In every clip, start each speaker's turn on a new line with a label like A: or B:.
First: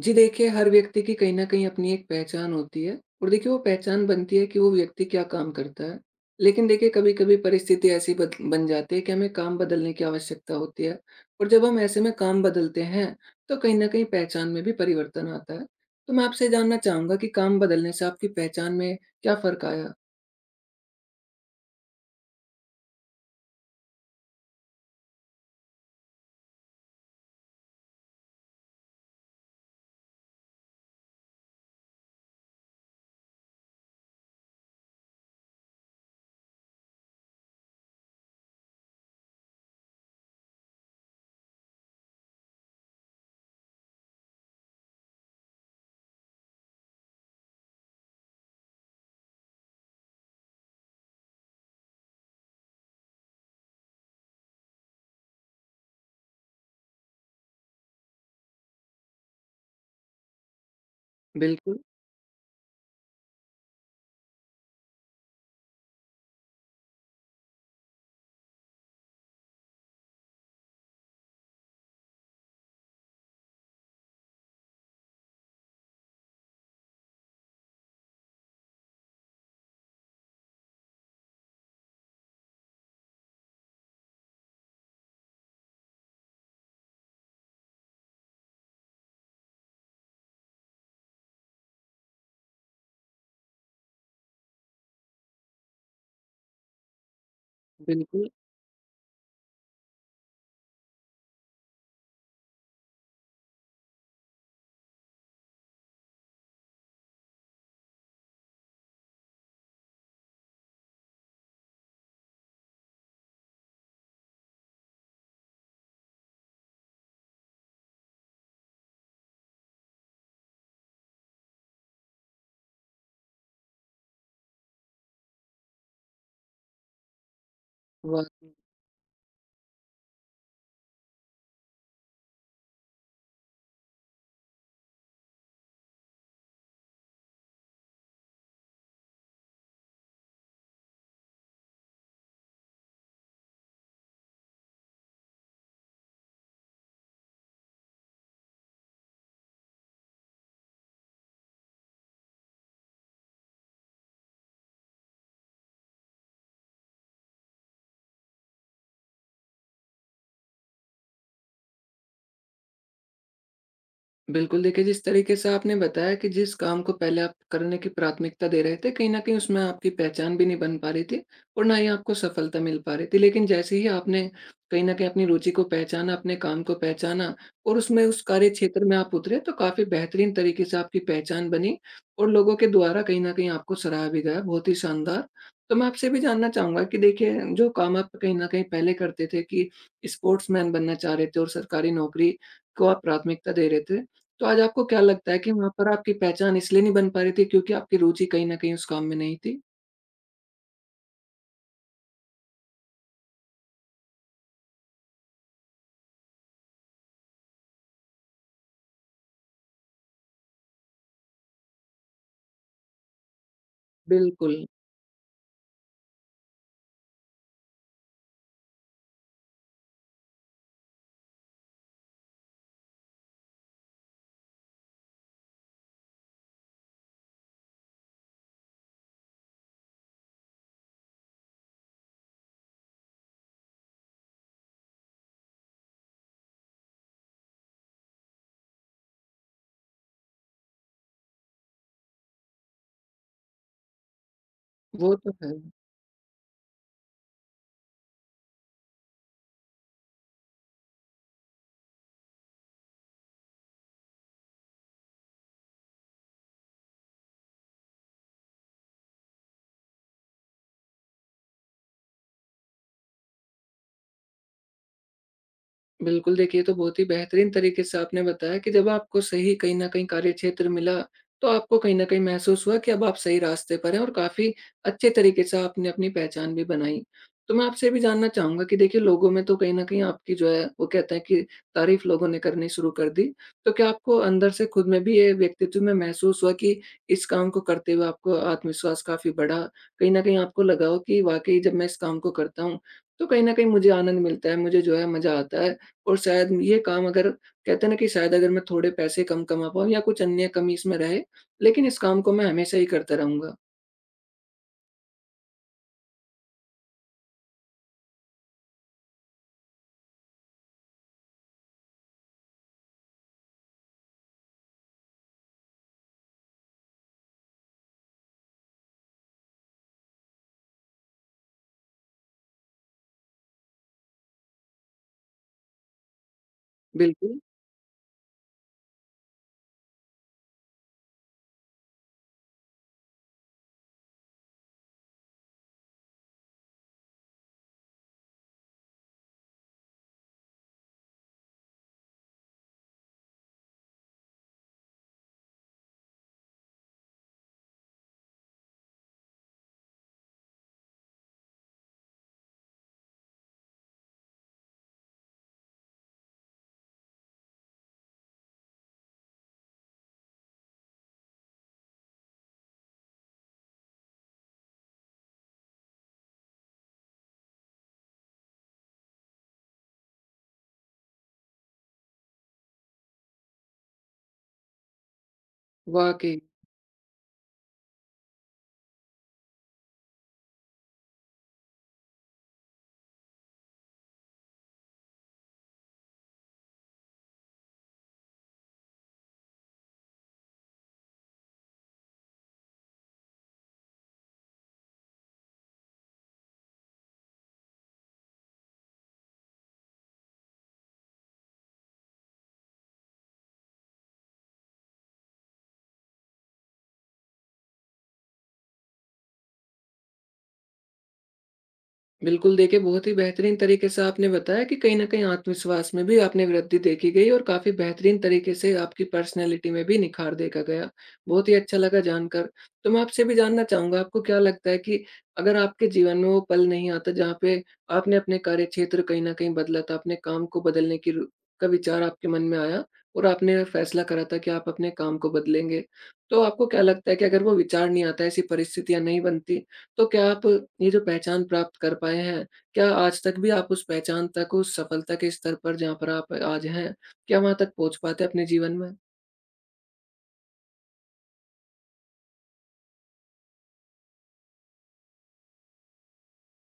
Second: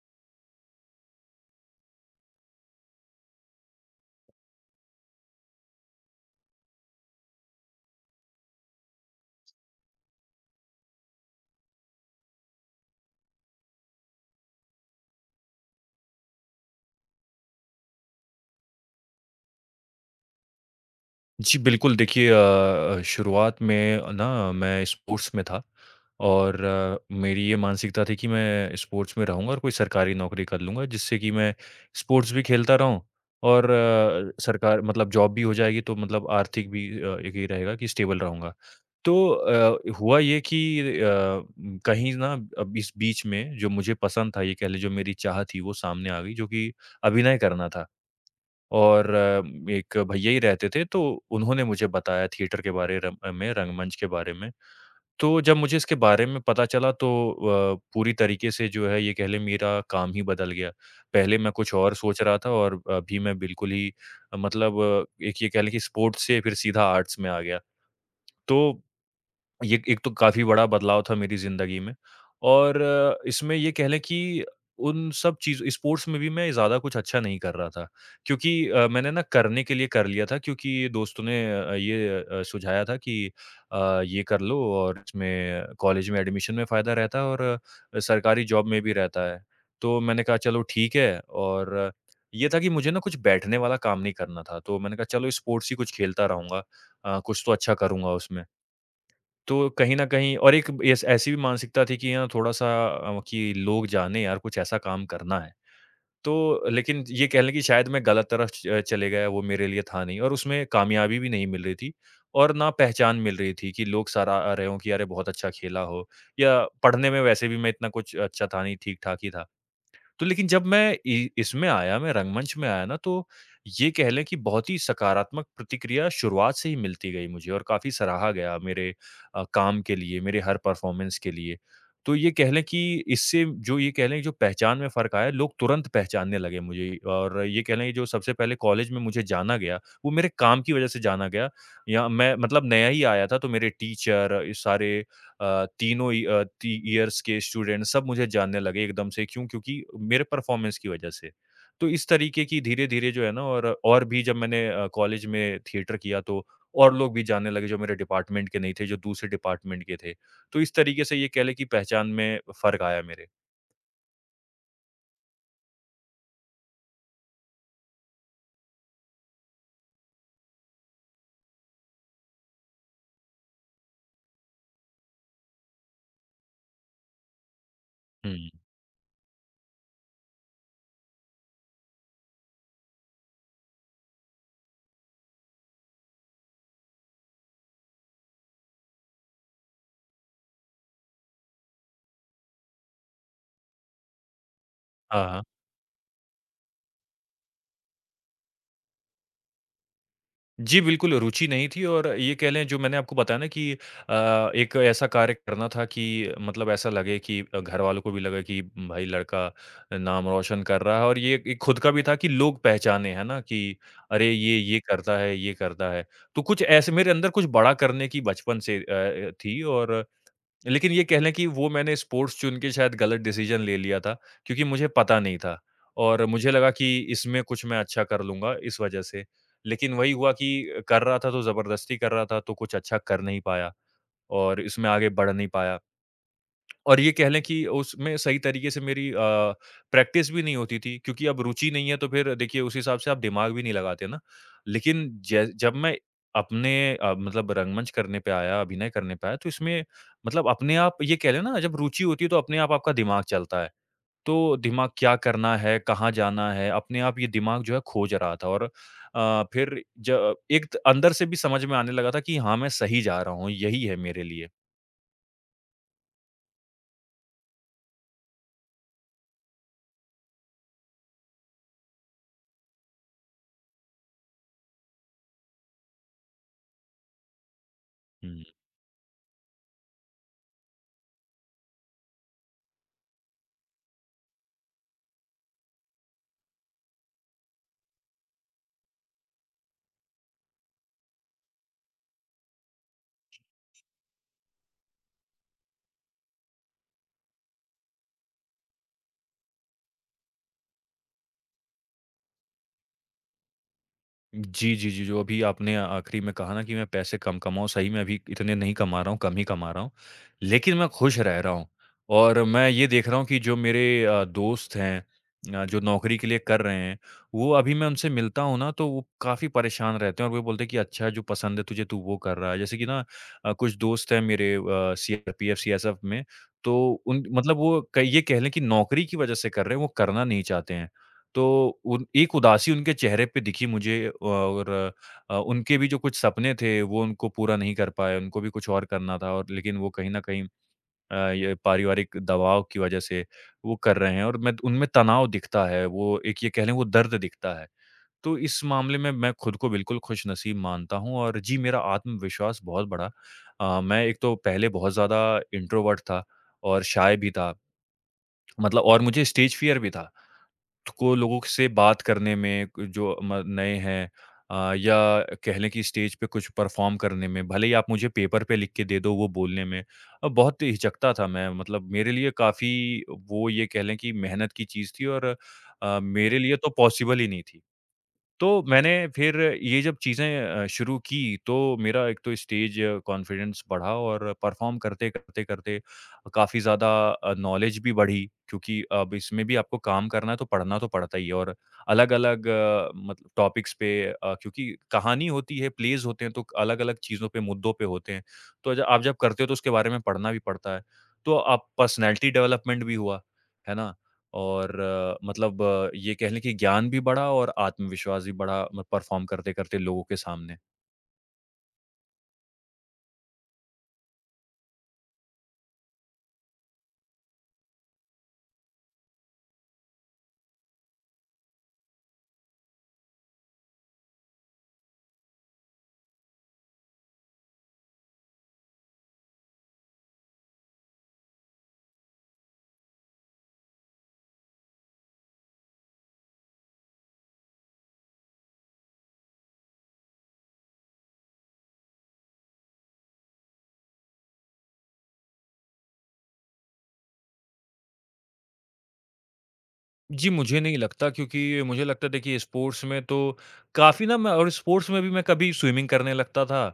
A: जी देखिए, हर व्यक्ति की कहीं न कहीं अपनी एक पहचान होती है और देखिए वो पहचान बनती है कि वो व्यक्ति क्या काम करता है। लेकिन देखिए कभी-कभी परिस्थिति ऐसी बद बन जाती है कि हमें काम बदलने की आवश्यकता होती है और जब हम ऐसे में काम बदलते हैं, तो कहीं न कहीं पहचान में भी परिवर्तन आता है। तो मैं आपसे जानना चाहूँगा कि काम बदलने से आपकी पहचान में क्या फ़र्क आया?
B: जी, बिल्कुल देखिए शुरुआत में ना मैं स्पोर्ट्स में था और मेरी ये मानसिकता थी कि मैं स्पोर्ट्स में रहूँगा और कोई सरकारी नौकरी कर लूँगा जिससे कि मैं स्पोर्ट्स भी खेलता रहूँ और सरकार मतलब जॉब भी हो जाएगी तो मतलब आर्थिक भी एक ये रहेगा कि स्टेबल रहूँगा। तो हुआ ये कि अ, उम, कहीं ना अब इस बीच में जो मुझे पसंद था ये कह लीजिए जो मेरी चाह थी वो सामने आ गई जो कि अभिनय करना था। और एक भैया ही रहते थे, तो उन्होंने मुझे बताया थिएटर के बारे में, रंगमंच के बारे में। तो जब मुझे इसके बारे में पता चला तो पूरी तरीके से जो है ये कह लें मेरा काम ही बदल गया। पहले मैं कुछ
A: बिल्कुल।
B: और सोच रहा था और अभी मैं बिल्कुल ही एक ये कह लें कि स्पोर्ट्स से फिर सीधा आर्ट्स में आ गया। तो ये एक तो काफ़ी बड़ा बदलाव था मेरी ज़िंदगी में और इसमें ये कह लें कि उन सब चीज़ स्पोर्ट्स में भी मैं ज़्यादा कुछ अच्छा नहीं कर रहा था क्योंकि मैंने ना करने के लिए कर लिया था क्योंकि दोस्तों ने सुझाया था कि ये कर लो और इसमें कॉलेज में एडमिशन में फ़ायदा रहता है और सरकारी जॉब में भी रहता है। तो मैंने कहा चलो ठीक है और ये था कि मुझे ना कुछ बैठने वाला काम नहीं करना था, तो मैंने कहा चलो स्पोर्ट्स ही कुछ खेलता रहूँगा, कुछ तो अच्छा करूँगा
A: बिल्कुल।
B: उसमें। तो कहीं न कहीं और एक एस ऐसी भी मानसिकता थी कि हाँ, थोड़ा-सा, कि लोग जाने यार कुछ ऐसा काम करना है। तो लेकिन ये कह लें कि शायद मैं गलत तरफ चले गया, वो मेरे लिए था नहीं और उसमें कामयाबी भी नहीं मिल रही थी और ना पहचान मिल रही थी कि लोग सराह रहे हों कि अरे बहुत अच्छा खेला हो, या पढ़ने में वैसे भी मैं इतना कुछ अच्छा था नहीं, ठीक-ठाक ही था। तो लेकिन जब मैं इ इसमें आया, मैं रंगमंच में आया ना, तो ये कह लें कि बहुत ही सकारात्मक प्रतिक्रिया शुरुआत से ही मिलती गई मुझे और काफ़ी सराहा
A: वाक़ई।
B: गया मेरे काम के लिए, मेरे हर परफ़ॉर्मेंस के लिए। तो ये कह लें कि इससे जो ये कह लें कि जो पहचान में फ़र्क आया, लोग तुरंत पहचानने लगे मुझे और ये कह लें कि जो सबसे पहले कॉलेज में मुझे जाना गया, वो मेरे काम की वज़ह से जाना गया। या मैं मतलब नया ही आया था, तो मेरे टीचर, ये सारे ती ईयर्स के स्टूडेंट सब मुझे जानने लगे एकदम से। क्यों? क्योंकि मेरे परफ़ॉर्मेंस की वज़ह से। तो इस तरीके की धीरे-धीरे जो है ना, और भी जब मैंने कॉलेज में थिएटर किया तो और लोग भी जानने लगे जो मेरे डिपार्टमेंट के नहीं थे, जो दूसरे डिपार्टमेंट के थे। तो इस तरीके से ये कह लें कि पहचान में फ़र्क आया मेरे।
A: बिल्कुल, देखिए जिस तरीके से आपने बताया कि जिस काम को पहले आप करने की प्राथमिकता दे रहे थे, कहीं न कहीं उसमें आपकी पहचान भी नहीं बन पा रही थी और ना ही आपको सफलता मिल पा रही थी। लेकिन जैसे ही आपने कहीं न कहीं अपनी रुचि को पहचाना, अपने काम को पहचाना और उसमें उस
B: हुँ।
A: कार्यक्षेत्र में आप उतरे तो काफ़ी बेहतरीन तरीके से आपकी पहचान बनी और लोगों के द्वारा कहीं न कहीं आपको सराहा भी गया, बहुत ही शानदार। तो मैं आपसे भी जानना चाहूँगा कि देखिए जो काम आप कहीं न कहीं पहले करते थे कि स्पोर्ट्समैन बनना चाह रहे थे और सरकारी नौकरी को आप प्राथमिकता दे रहे थे। तो आज आपको क्या
B: हाँ,
A: लगता है
B: हाँ।
A: कि वहाँ पर आपकी पहचान इसलिए नहीं बन पा रही थी क्योंकि आपकी रुचि कहीं न कहीं उस काम में नहीं थी?
B: जी, बिल्कुल रुचि नहीं थी और ये कह लें जो मैंने आपको बताया ना कि एक ऐसा कार्य करना था कि मतलब ऐसा लगे कि घरवालों को भी लगे कि भाई लड़का नाम रोशन कर रहा है, और ये एक खुद का भी था कि लोग पहचाने, है ना? कि अरे!
A: बिल्कुल।
B: ये करता है, ये करता है। तो कुछ ऐसे मेरे अंदर कुछ बड़ा करने की बचपन से थी, और लेकिन ये कह लें कि वो मैंने स्पोर्ट्स चुन के शायद गलत डिसीजन ले लिया था, क्योंकि मुझे पता नहीं था और मुझे लगा कि इसमें कुछ मैं अच्छा कर लूँगा इस वजह से। लेकिन वही हुआ कि कर रहा था तो ज़बरदस्ती कर रहा था, तो कुछ अच्छा कर नहीं पाया और इसमें आगे बढ़ नहीं पाया। और ये कह लें कि उसमें सही तरीके से मेरी प्रैक्टिस भी नहीं होती थी क्योंकि अब रुचि नहीं है तो फिर देखिए उस हिसाब से आप दिमाग भी नहीं लगाते ना। लेकिन
A: वो तो
B: जै
A: है।
B: जब मैं अपने, मतलब रंगमंच करने पे आया, अभिनय करने पे आया तो इसमें मतलब अपने आप ये कह लें ना, जब रुचि होती है तो अपने आप आपका दिमाग चलता है। तो दिमाग क्या करना है, कहाँ जाना है, अपने आप ये दिमाग जो है खोज रहा था और अ, फिर ज एक अंदर से भी समझ में आने लगा था कि हाँ, मैं सही जा रहा हूँ, यही है मेरे लिए।
A: बिल्कुल, देखिए ये तो बहुत ही बेहतरीन तरीके से आपने बताया कि जब आपको सही कहीं न कहीं कार्यक्षेत्र मिला, तो आपको कहीं न कहीं महसूस हुआ कि अब आप सही रास्ते पर हैं और काफ़ी अच्छे तरीके से आपने अपनी पहचान भी बनाई। तो मैं आपसे ये भी जानना
B: हुँ।
A: चाहूँगा कि देखिए लोगों में तो कहीं न कहीं आपकी जो है वो कहते हैं कि तारीफ़ लोगों ने करनी शुरू कर दी, तो क्या आपको अंदर से खुद में भी ये व्यक्तित्व में महसूस हुआ कि इस काम को करते हुए आपको आत्मविश्वास काफ़ी बढ़ा? कहीं न कहीं आपको लगा हो कि वाक़ई जब मैं इस काम को करता हूँ, तो कहीं न कहीं मुझे आनंद मिलता है, मुझे जो है मज़ा आता है और शायद ये काम अगर कहते हैं ना कि शायद अगर मैं थोड़े पैसे कम कमा पाऊँ या कुछ अन्य कमी इसमें रहे, लेकिन इस काम को मैं हमेशा ही करता रहूँगा।
B: जी, जी, जी, जो अभी आपने आखिरी में कहा ना कि मैं पैसे कम कमाऊँ, सही में अभी इतने नहीं कमा रहा हूँ, कम ही कमा रहा हूँ, लेकिन मैं खुश रह रहा हूँ। और मैं ये देख रहा हूँ कि जो मेरे दोस्त हैं जो नौकरी के लिए कर रहे हैं, वो अभी मैं उनसे मिलता हूँ ना तो वो काफ़ी परेशान रहते हैं और वो बोलते हैं कि अच्छा जो पसंद है तुझे तू वो कर रहा है। जैसे कि ना कुछ दोस्त हैं मेरे, सीआरपीएफ, सीएसएफ में, तो उन
A: बिल्कुल।
B: मतलब वो क ये कह लें कि नौकरी की वजह से कर रहे हैं, वो करना नहीं चाहते हैं। तो उन एक उदासी उनके चेहरे पे दिखी मुझे और उनके भी जो कुछ सपने थे, वो उनको पूरा नहीं कर पाए, उनको भी कुछ और करना था और लेकिन वो कहीं न कहीं ये पारिवारिक दबाव की वजह से वो कर रहे हैं और मैं उनमें तनाव दिखता है, वो एक ये कह लें वो दर्द दिखता है। तो इस मामले में मैं खुद को बिल्कुल खुशनसीब मानता हूँ और जी, मेरा आत्मविश्वास बहुत बढ़ा। मैं एक तो पहले बहुत ज़्यादा इंट्रोवर्ट था और शाय भी था, मतलब और मुझे स्टेज फ़ियर भी था। को लोगों से बात करने में जो म नए हैं, या कह लें कि स्टेज पे कुछ परफ़ॉर्म करने में, भले ही आप मुझे पेपर पे लिख के दे दो वो बोलने में बहुत हिचकता था मैं, मतलब मेरे लिए काफ़ी वो ये कह लें कि मेहनत की चीज़ थी और
A: वाक़ई।
B: मेरे लिए तो पॉसिबल ही नहीं थी। तो मैंने फिर ये जब चीज़ें शुरू की तो मेरा एक तो स्टेज कॉन्फिडेंस बढ़ा और परफ़ॉर्म करते, करते, करते काफ़ी ज़्यादा नॉलेज भी बढ़ी क्योंकि अब इसमें भी आपको काम करना है तो पढ़ना तो पड़ता ही है और अलग-अलग टॉपिक्स पे, क्योंकि कहानी होती है, प्लेज़ होते हैं तो अलग-अलग चीज़ों पे, मुद्दों पे होते हैं। तो ज आप जब करते हो तो उसके बारे में पढ़ना भी पड़ता है। तो अब पर्सनैलिटी डेवलपमेंट भी हुआ, है ना? और ये कह लें कि ज्ञान भी बढ़ा और आत्मविश्वास भी बढ़ा म परफ़ॉर्म करते-करते लोगों के सामने।
A: बिल्कुल देखिए, बहुत ही बेहतरीन तरीके से आपने बताया कि कहीं न कहीं आत्मविश्वास में भी आपने वृद्धि देखी गई और काफ़ी बेहतरीन तरीके से आपकी पर्सनैलिटी में भी निखार देखा गया। बहुत ही अच्छा लगा जानकर। तो मैं आपसे भी जानना चाहूँगा आपको क्या लगता है कि अगर आपके जीवन में वो पल नहीं आता जहाँ पे आपने अपने कार्यक्षेत्र कहीं न कहीं बदला था, अपने काम को बदलने की र का विचार आपके मन में आया और आपने फैसला करा था कि आप अपने काम को बदलेंगे। तो आपको क्या लगता है कि अगर वो विचार नहीं आता, ऐसी परिस्थितियाँ नहीं बनती, तो क्या आप ये जो पहचान प्राप्त कर पाए हैं, क्या आज तक भी आप उस पहचान तक, उस सफलता के स्तर पर जहाँ पर आप आज हैं, क्या वहाँ तक पहुँच पाते हैं अपने जीवन में?
B: जी, मुझे नहीं लगता क्योंकि मुझे लगता है देखिए स्पोर्ट्स में तो काफ़ी ना मैं, और स्पोर्ट्स में भी मैं कभी स्विमिंग करने लगता था,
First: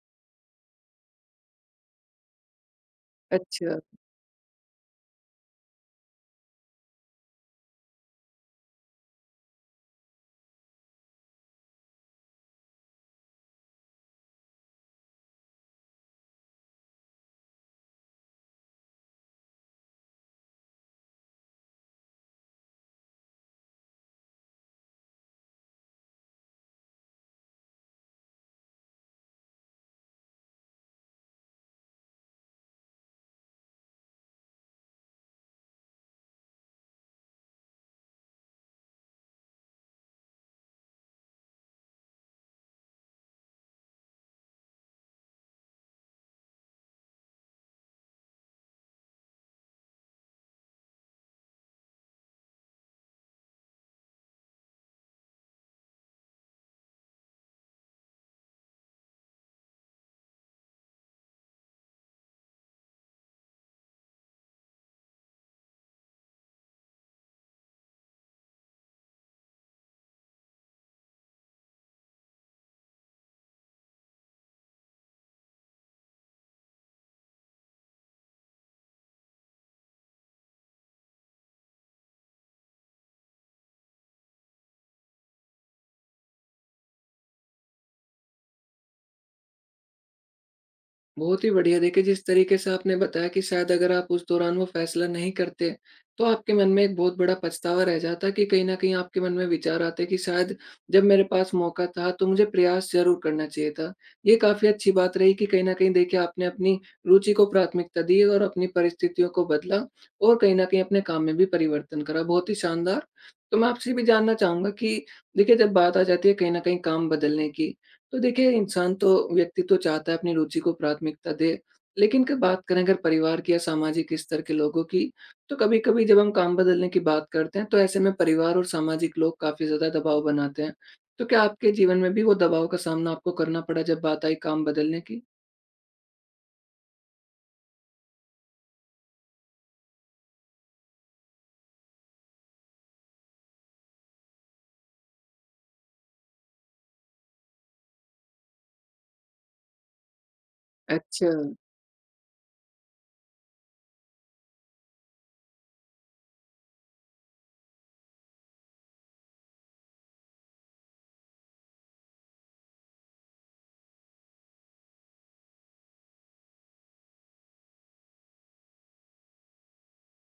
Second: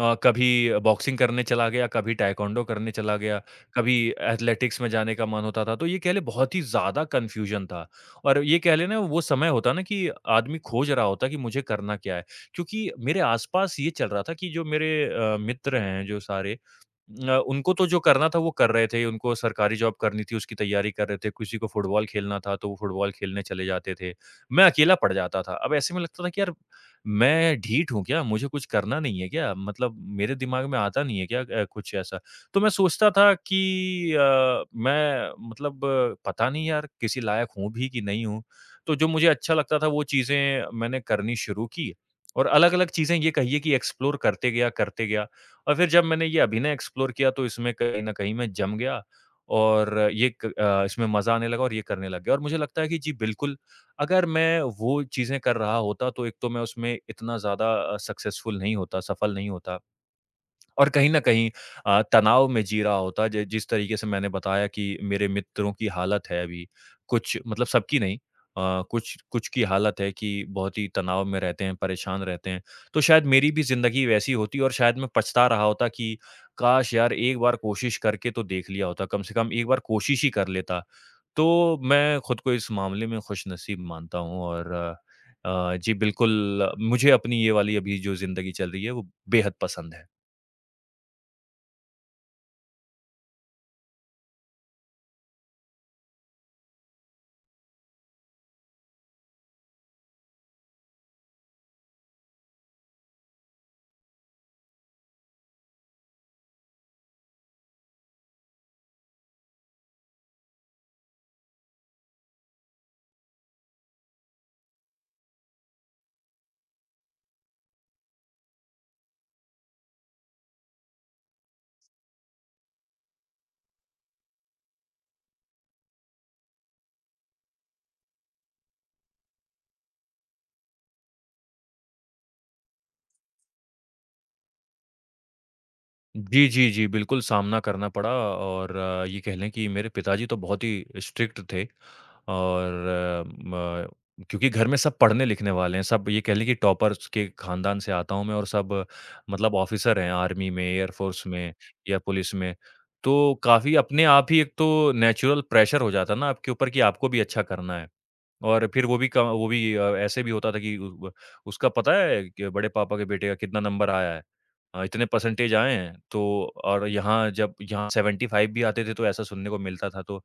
B: कभी बॉक्सिंग करने चला गया, कभी तायक्वांडो करने चला गया,
A: अच्छा।
B: कभी एथलेटिक्स में जाने का मन होता था, तो ये कह लें बहुत ही ज़्यादा कन्फ्यूज़न था। और ये कह लें ना वो समय होता ना कि आदमी खोज रहा होता कि मुझे करना क्या है? क्योंकि मेरे आस-पास ये चल रहा था कि जो मेरे मित्र हैं जो सारे, उनको तो जो करना था वो कर रहे थे, उनको सरकारी जॉब करनी थी, उसकी तैयारी कर रहे थे, किसी को फुटबॉल खेलना था तो वो फुटबॉल खेलने चले जाते थे। मैं अकेला पड़ जाता था, अब ऐसे में लगता था कि यार मैं ढीठ हूँ क्या? मुझे कुछ करना नहीं है क्या? मतलब मेरे दिमाग में आता नहीं है क्या कुछ ऐसा? तो मैं सोचता था कि पता नहीं यार किसी लायक हूँ भी कि नहीं हूँ? तो जो मुझे अच्छा लगता था वो चीज़ें मैंने करनी शुरू की। और अलग-अलग चीज़ें, ये कहिए कि एक्सप्लोर करते गया, करते गया। और फिर जब मैंने ये अभिनय एक्सप्लोर किया तो इसमें कहीं न कहीं मैं जम गया, और इसमें मज़ा आने लगा और ये करने लग गया। और मुझे लगता है कि जी बिल्कुल, अगर मैं वो चीज़ें कर रहा होता तो एक तो मैं उसमें इतना ज़्यादा सक्सेसफुल नहीं होता, सफल नहीं होता। और कहीं न कहीं तनाव में जी रहा होता, जि जिस तरीके से मैंने बताया कि मेरे मित्रों की हालत है अभी। कुछ मतलब सबकी नहीं, कुछ कुछ की हालत है कि बहुत ही तनाव में रहते हैं, परेशान रहते हैं। तो शायद मेरी भी ज़िंदगी वैसी होती और शायद मैं पछता रहा होता कि काश यार, एक बार कोशिश करके तो देख लिया होता, कम से कम एक बार कोशिश ही कर लेता। तो मैं खुद को इस मामले में खुशनसीब मानता हूँ, और जी बिल्कुल, मुझे अपनी ये वाली अभी जो ज़िंदगी चल रही है वो बेहद पसंद है।
A: बहुत ही बढ़िया। देखिए, जिस तरीके से आपने बताया कि शायद अगर आप उस दौरान वो फ़ैसला नहीं करते, तो आपके मन में एक बहुत बड़ा पछतावा रह जाता कि कहीं न कहीं आपके मन में विचार आते कि शायद जब मेरे पास मौका था, तो मुझे प्रयास ज़रूर करना चाहिए था। ये काफ़ी अच्छी बात रही कि कहीं न कहीं देखिए आपने अपनी रुचि को प्राथमिकता दी और अपनी परिस्थितियों को बदला और कहीं न कहीं अपने काम में भी परिवर्तन करा। बहुत ही शानदार। तो मैं आपसे ये भी जानना चाहूँगा कि देखिए, जब बात आ जाती है कहीं न कहीं काम बदलने की, तो देखिए इंसान तो व्यक्ति तो चाहता है अपनी रुचि को प्राथमिकता दे, लेकिन क बात करें अगर परिवार की या सामाजिक स्तर के लोगों की, तो कभी-कभी जब हम काम बदलने की बात करते हैं, तो ऐसे में परिवार और सामाजिक लोग काफ़ी ज़्यादा दबाव बनाते हैं। तो क्या आपके जीवन में भी वो दबाव का सामना आपको करना पड़ा जब बात आई काम बदलने की?
B: जी, जी, जी, बिल्कुल सामना करना पड़ा, और ये कह लें कि मेरे पिताजी तो बहुत ही स्ट्रिक्ट थे। और अ, म क्योंकि घर में सब पढ़ने-लिखने वाले हैं, सब ये कह लें कि टॉपर्स के खानदान से आता हूँ मैं, और सब मतलब ऑफ़िसर हैं आर्मी में, एयर फ़ोर्स
A: अच्छा।
B: में या पुलिस में। तो काफ़ी अपने आप ही एक तो नेचुरल प्रेशर हो जाता है ना आपके ऊपर कि आपको भी अच्छा करना है। और फिर वो भी ऐसे भी होता था कि उ ब उसका पता है कि बड़े पापा के बेटे का कितना नंबर आया है? इतने परसेंटेज आए हैं, तो। और यहाँ जब यहाँ 75 भी आते थे तो ऐसा सुनने को मिलता था, तो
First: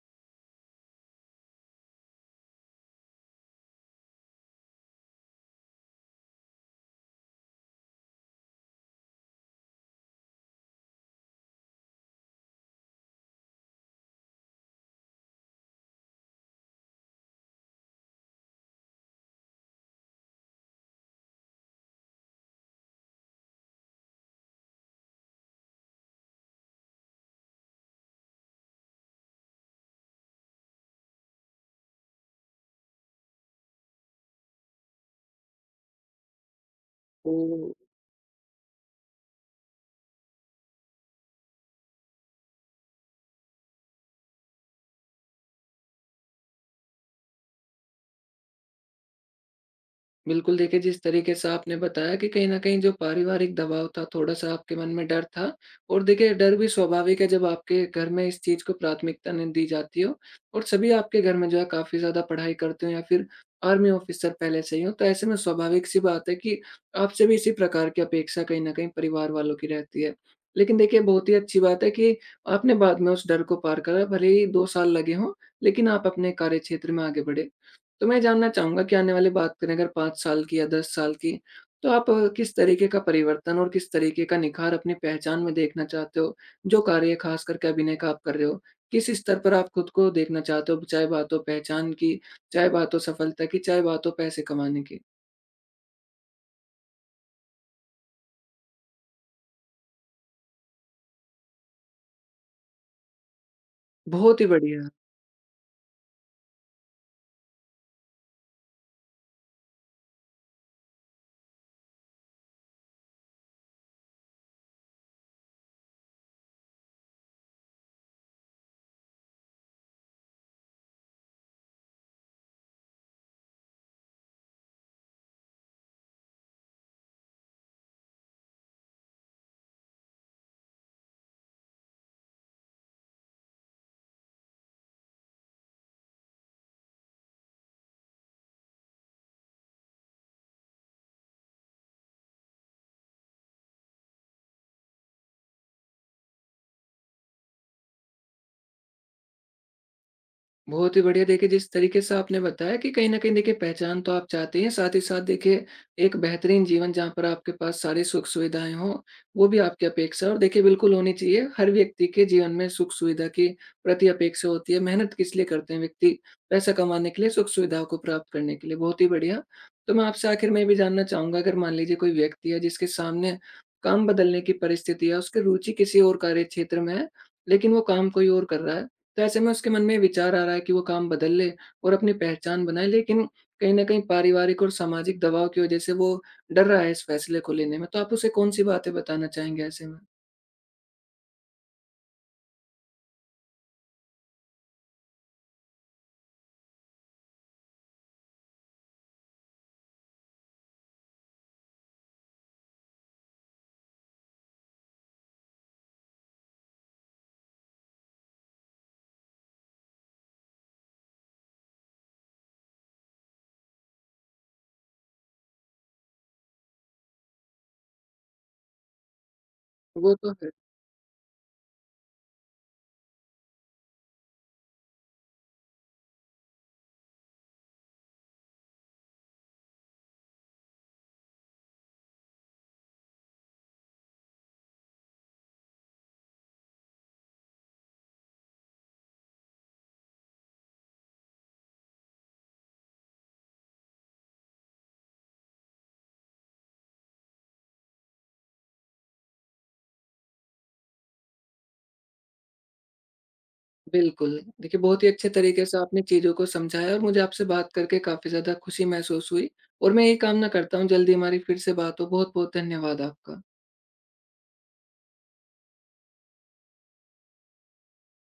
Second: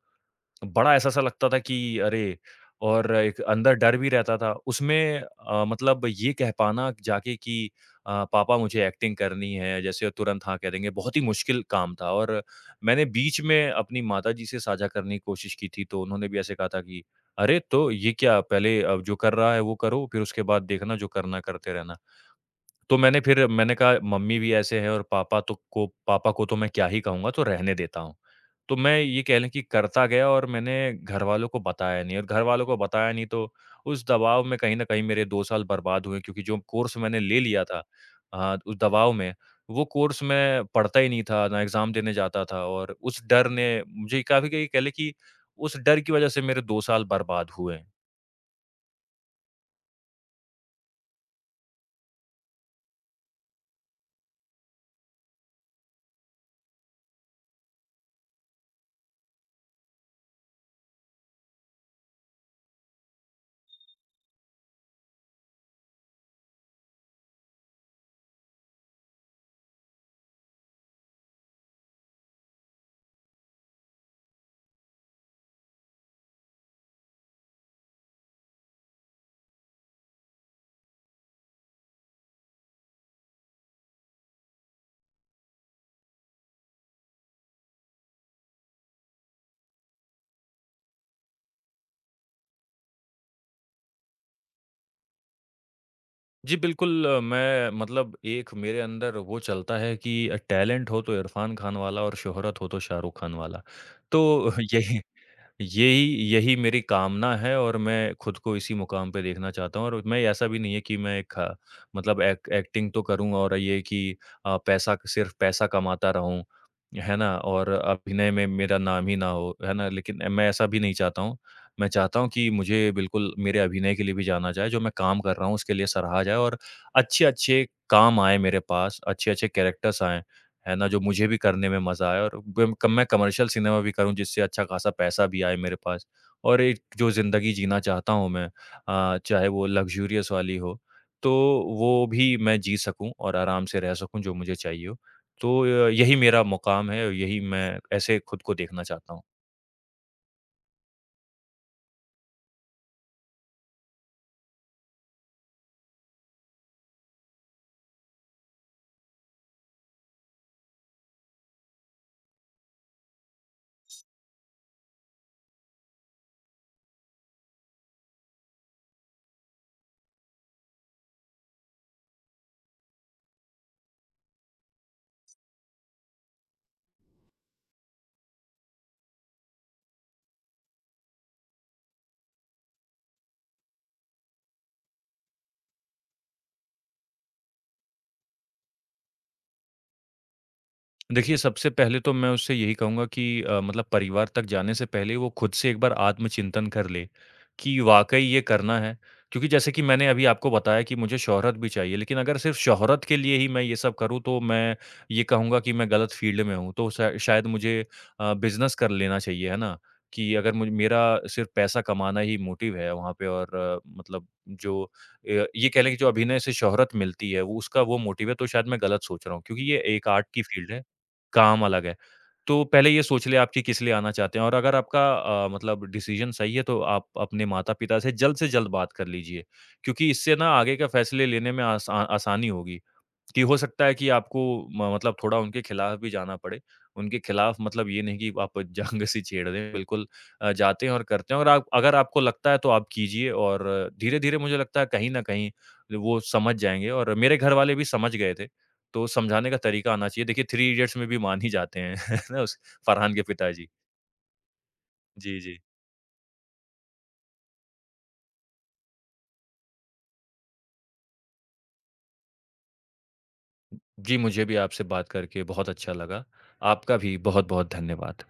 B: बड़ा ऐसा-सा लगता था कि अरे! और एक अंदर डर भी रहता था। उसमें मतलब ये कह पाना जाके कि पापा, मुझे एक्टिंग करनी है, जैसे वो तुरंत हाँ कह देंगे, बहुत ही मुश्किल काम था। और मैंने बीच में अपनी माताजी से साझा करने की कोशिश की थी, तो उन्होंने भी ऐसे कहा था कि, "अरे! तो ये क्या, पहले अब जो कर रहा है वो करो, फिर उसके बाद देखना जो करना करते रहना।" तो मैंने फिर मैंने कहा, मम्मी भी ऐसे हैं, और पापा को तो मैं क्या ही कहूँगा, तो रहने देता हूँ। तो मैं, ये कह लें कि, करता गया। और मैंने घरवालों को बताया नहीं, और घरवालों को बताया नहीं तो उस दबाव में कहीं न कहीं मेरे 2 साल बर्बाद हुए, क्योंकि जो कोर्स मैंने ले लिया
A: ओह!
B: था उस दबाव में, वो कोर्स मैं पढ़ता ही नहीं था, ना एग्ज़ाम देने जाता था। और उस डर ने मुझे काफ़ी, कहीं कह लें कि उस डर की वज़ह से मेरे 2 साल बर्बाद हुए।
A: बिल्कुल, देखिए जिस तरीके से आपने बताया कि कहीं न कहीं जो पारिवारिक दबाव था, थोड़ा-सा आपके मन में डर था और देखिए डर भी स्वाभाविक है जब आपके घर में इस चीज़ को प्राथमिकता नहीं दी जाती हो और सभी आपके घर में जो है काफ़ी ज़्यादा पढ़ाई करते हो या फिर आर्मी ऑफिसर पहले से ही हो, तो ऐसे में स्वाभाविक-सी बात है कि आपसे भी इसी प्रकार की अपेक्षा कहीं न कहीं परिवार वालों की रहती है। लेकिन देखिए बहुत ही अच्छी बात है कि आपने बाद में उस डर को पार करा, भले ही 2 साल लगे हों, लेकिन आप अपने कार्यक्षेत्र में आगे बढ़े। तो मैं जानना चाहूँगा कि आने वाली बात करें अगर 5 साल की या 10 साल की, तो आप किस तरीके का परिवर्तन और किस तरीके का निखार अपनी पहचान में देखना चाहते हो? जो कार्य ख़ास करके अभिनय का आप कर रहे हो, किस स्तर पर आप खुद को देखना चाहते हो? चाहे बात हो पहचान की, चाहे बात हो सफलता की, चाहे बात हो पैसे कमाने की?
B: जी, बिल्कुल। मैं मतलब, एक मेरे अंदर वो चलता है कि टैलेंट हो तो इरफ़ान खान वाला और शोहरत हो तो शाहरुख़ खान वाला। तो
A: बहुत ही बढ़िया।
B: यही यही यही मेरी कामना है, और मैं खुद को इसी मुकाम पे देखना चाहता हूँ। और मैं, ऐसा भी नहीं है कि मैं मतलब एक एक्टिंग तो करूँ, और ये कि पैसा, सिर्फ़ पैसा कमाता रहूँ, है ना? और अभिनय में मेरा नाम ही ना हो, है ना? लेकिन मैं ऐसा भी नहीं चाहता हूँ। मैं चाहता हूँ कि मुझे बिल्कुल मेरे अभिनय के लिए भी जाना जाए, जो मैं काम कर रहा हूँ उसके लिए सराहा जाए, और अच्छे-अच्छे काम आएँ मेरे पास, अच्छे-अच्छे कैरेक्टर्स आएँ। है ना? जो मुझे भी करने में मज़ा आए, और बिम कम मैं कमर्शियल सिनेमा भी करूँ जिससे अच्छा खासा पैसा भी आए मेरे पास। और एक जो ज़िंदगी जीना चाहता हूँ मैं, चाहे वो लग्ज़ूरियस वाली हो, तो वो भी मैं जी सकूँ और आराम से रह सकूँ, जो मुझे चाहिए हो। तो यही मेरा मुक़ाम है, और यही मैं ऐसे खुद को देखना चाहता हूँ।
A: बहुत ही बढ़िया देखिए जिस तरीके से आपने बताया कि कहीं न कहीं देखिए पहचान तो आप चाहते हैं, साथ ही साथ देखिए एक बेहतरीन जीवन जहाँ पर आपके पास सारी सुख-सुविधाएँ हों, वो भी आपकी अपेक्षा है और देखिए बिल्कुल होनी चाहिए। हर व्यक्ति के जीवन में सुख-सुविधा के प्रति अपेक्षा होती है। मेहनत किस लिए करते हैं व्यक्ति? पैसा कमाने के लिए, सुख-सुविधाओं को प्राप्त करने के लिए। बहुत ही बढ़िया। तो मैं आपसे आखिर में ये भी जानना चाहूँगा अगर मान लीजिए कोई व्यक्ति है जिसके सामने काम बदलने की परिस्थिति है, उसकी रुचि किसी और कार्यक्षेत्र में है, लेकिन वो काम कोई और कर रहा है। तो ऐसे में उसके मन में विचार आ रहा है कि वो काम बदल ले और अपनी पहचान बनाए लेकिन कहीं न कहीं पारिवारिक और सामाजिक दबाव की वजह से वो डर रहा है इस फैसले को लेने में, तो आप उसे कौन-सी बातें बताना चाहेंगे ऐसे में?
B: देखिए, सबसे पहले तो मैं उससे यही कहूँगा कि मतलब परिवार तक जाने से पहले वो खुद से एक बार आत्मचिंतन कर ले, कि वाक़ई ये करना है। क्योंकि जैसे कि मैंने अभी आपको बताया कि मुझे शोहरत भी चाहिए, लेकिन अगर सिर्फ़ शोहरत के लिए ही मैं ये सब करूँ, तो मैं ये कहूँगा कि मैं गलत फ़ील्ड में हूँ। तो श शायद मुझे बिज़नेस कर लेना चाहिए, है ना? कि अगर मुझ मेरा सिर्फ़ पैसा कमाना ही मोटिव है वहाँ पे, और मतलब जो ये कह लें कि जो अभिनय से शोहरत मिलती है, वो उसका वो मोटिव है, तो शायद मैं गलत सोच रहा हूँ। क्योंकि ये एक
A: वो
B: आर्ट
A: तो
B: की
A: है।
B: फ़ील्ड है। काम अलग है। तो पहले ये सोच लें आप कि किस लिए आना चाहते हैं, और अगर आपका मतलब डिसीज़न सही है, तो आप अपने माता-पिता से जल्द बात कर लीजिए। क्योंकि इससे ना आगे का फ़ैसले लेने में आसानी होगी। कि हो सकता है कि आपको म मतलब थोड़ा उनके खिलाफ भी जाना पड़े। उनके खिलाफ मतलब ये नहीं कि आप जंग सी छेड़ दें, बिल्कुल जाते हैं और करते हैं, और आप अगर आपको लगता है तो आप कीजिए, और धीरे-धीरे मुझे लगता है कहीं न कहीं वो समझ जाएँगे। और मेरे घरवाले भी समझ गए थे, तो समझाने का तरीका आना चाहिए। देखिए, थ्री इडियट्स में भी मान ही जाते हैं, है ना, उस फरहान के पिताजी।
A: बिल्कुल, देखिए बहुत ही अच्छे
B: जी, जी।
A: तरीके से आपने चीज़ों को समझाया और मुझे आपसे बात करके काफ़ी ज़्यादा खुशी महसूस हुई और मैं यही कामना करता हूँ जल्दी हमारी फिर से बात हो। बहुत-बहुत धन्यवाद आपका।
B: जी, मुझे भी आपसे बात करके बहुत अच्छा लगा। आपका भी बहुत-बहुत धन्यवाद।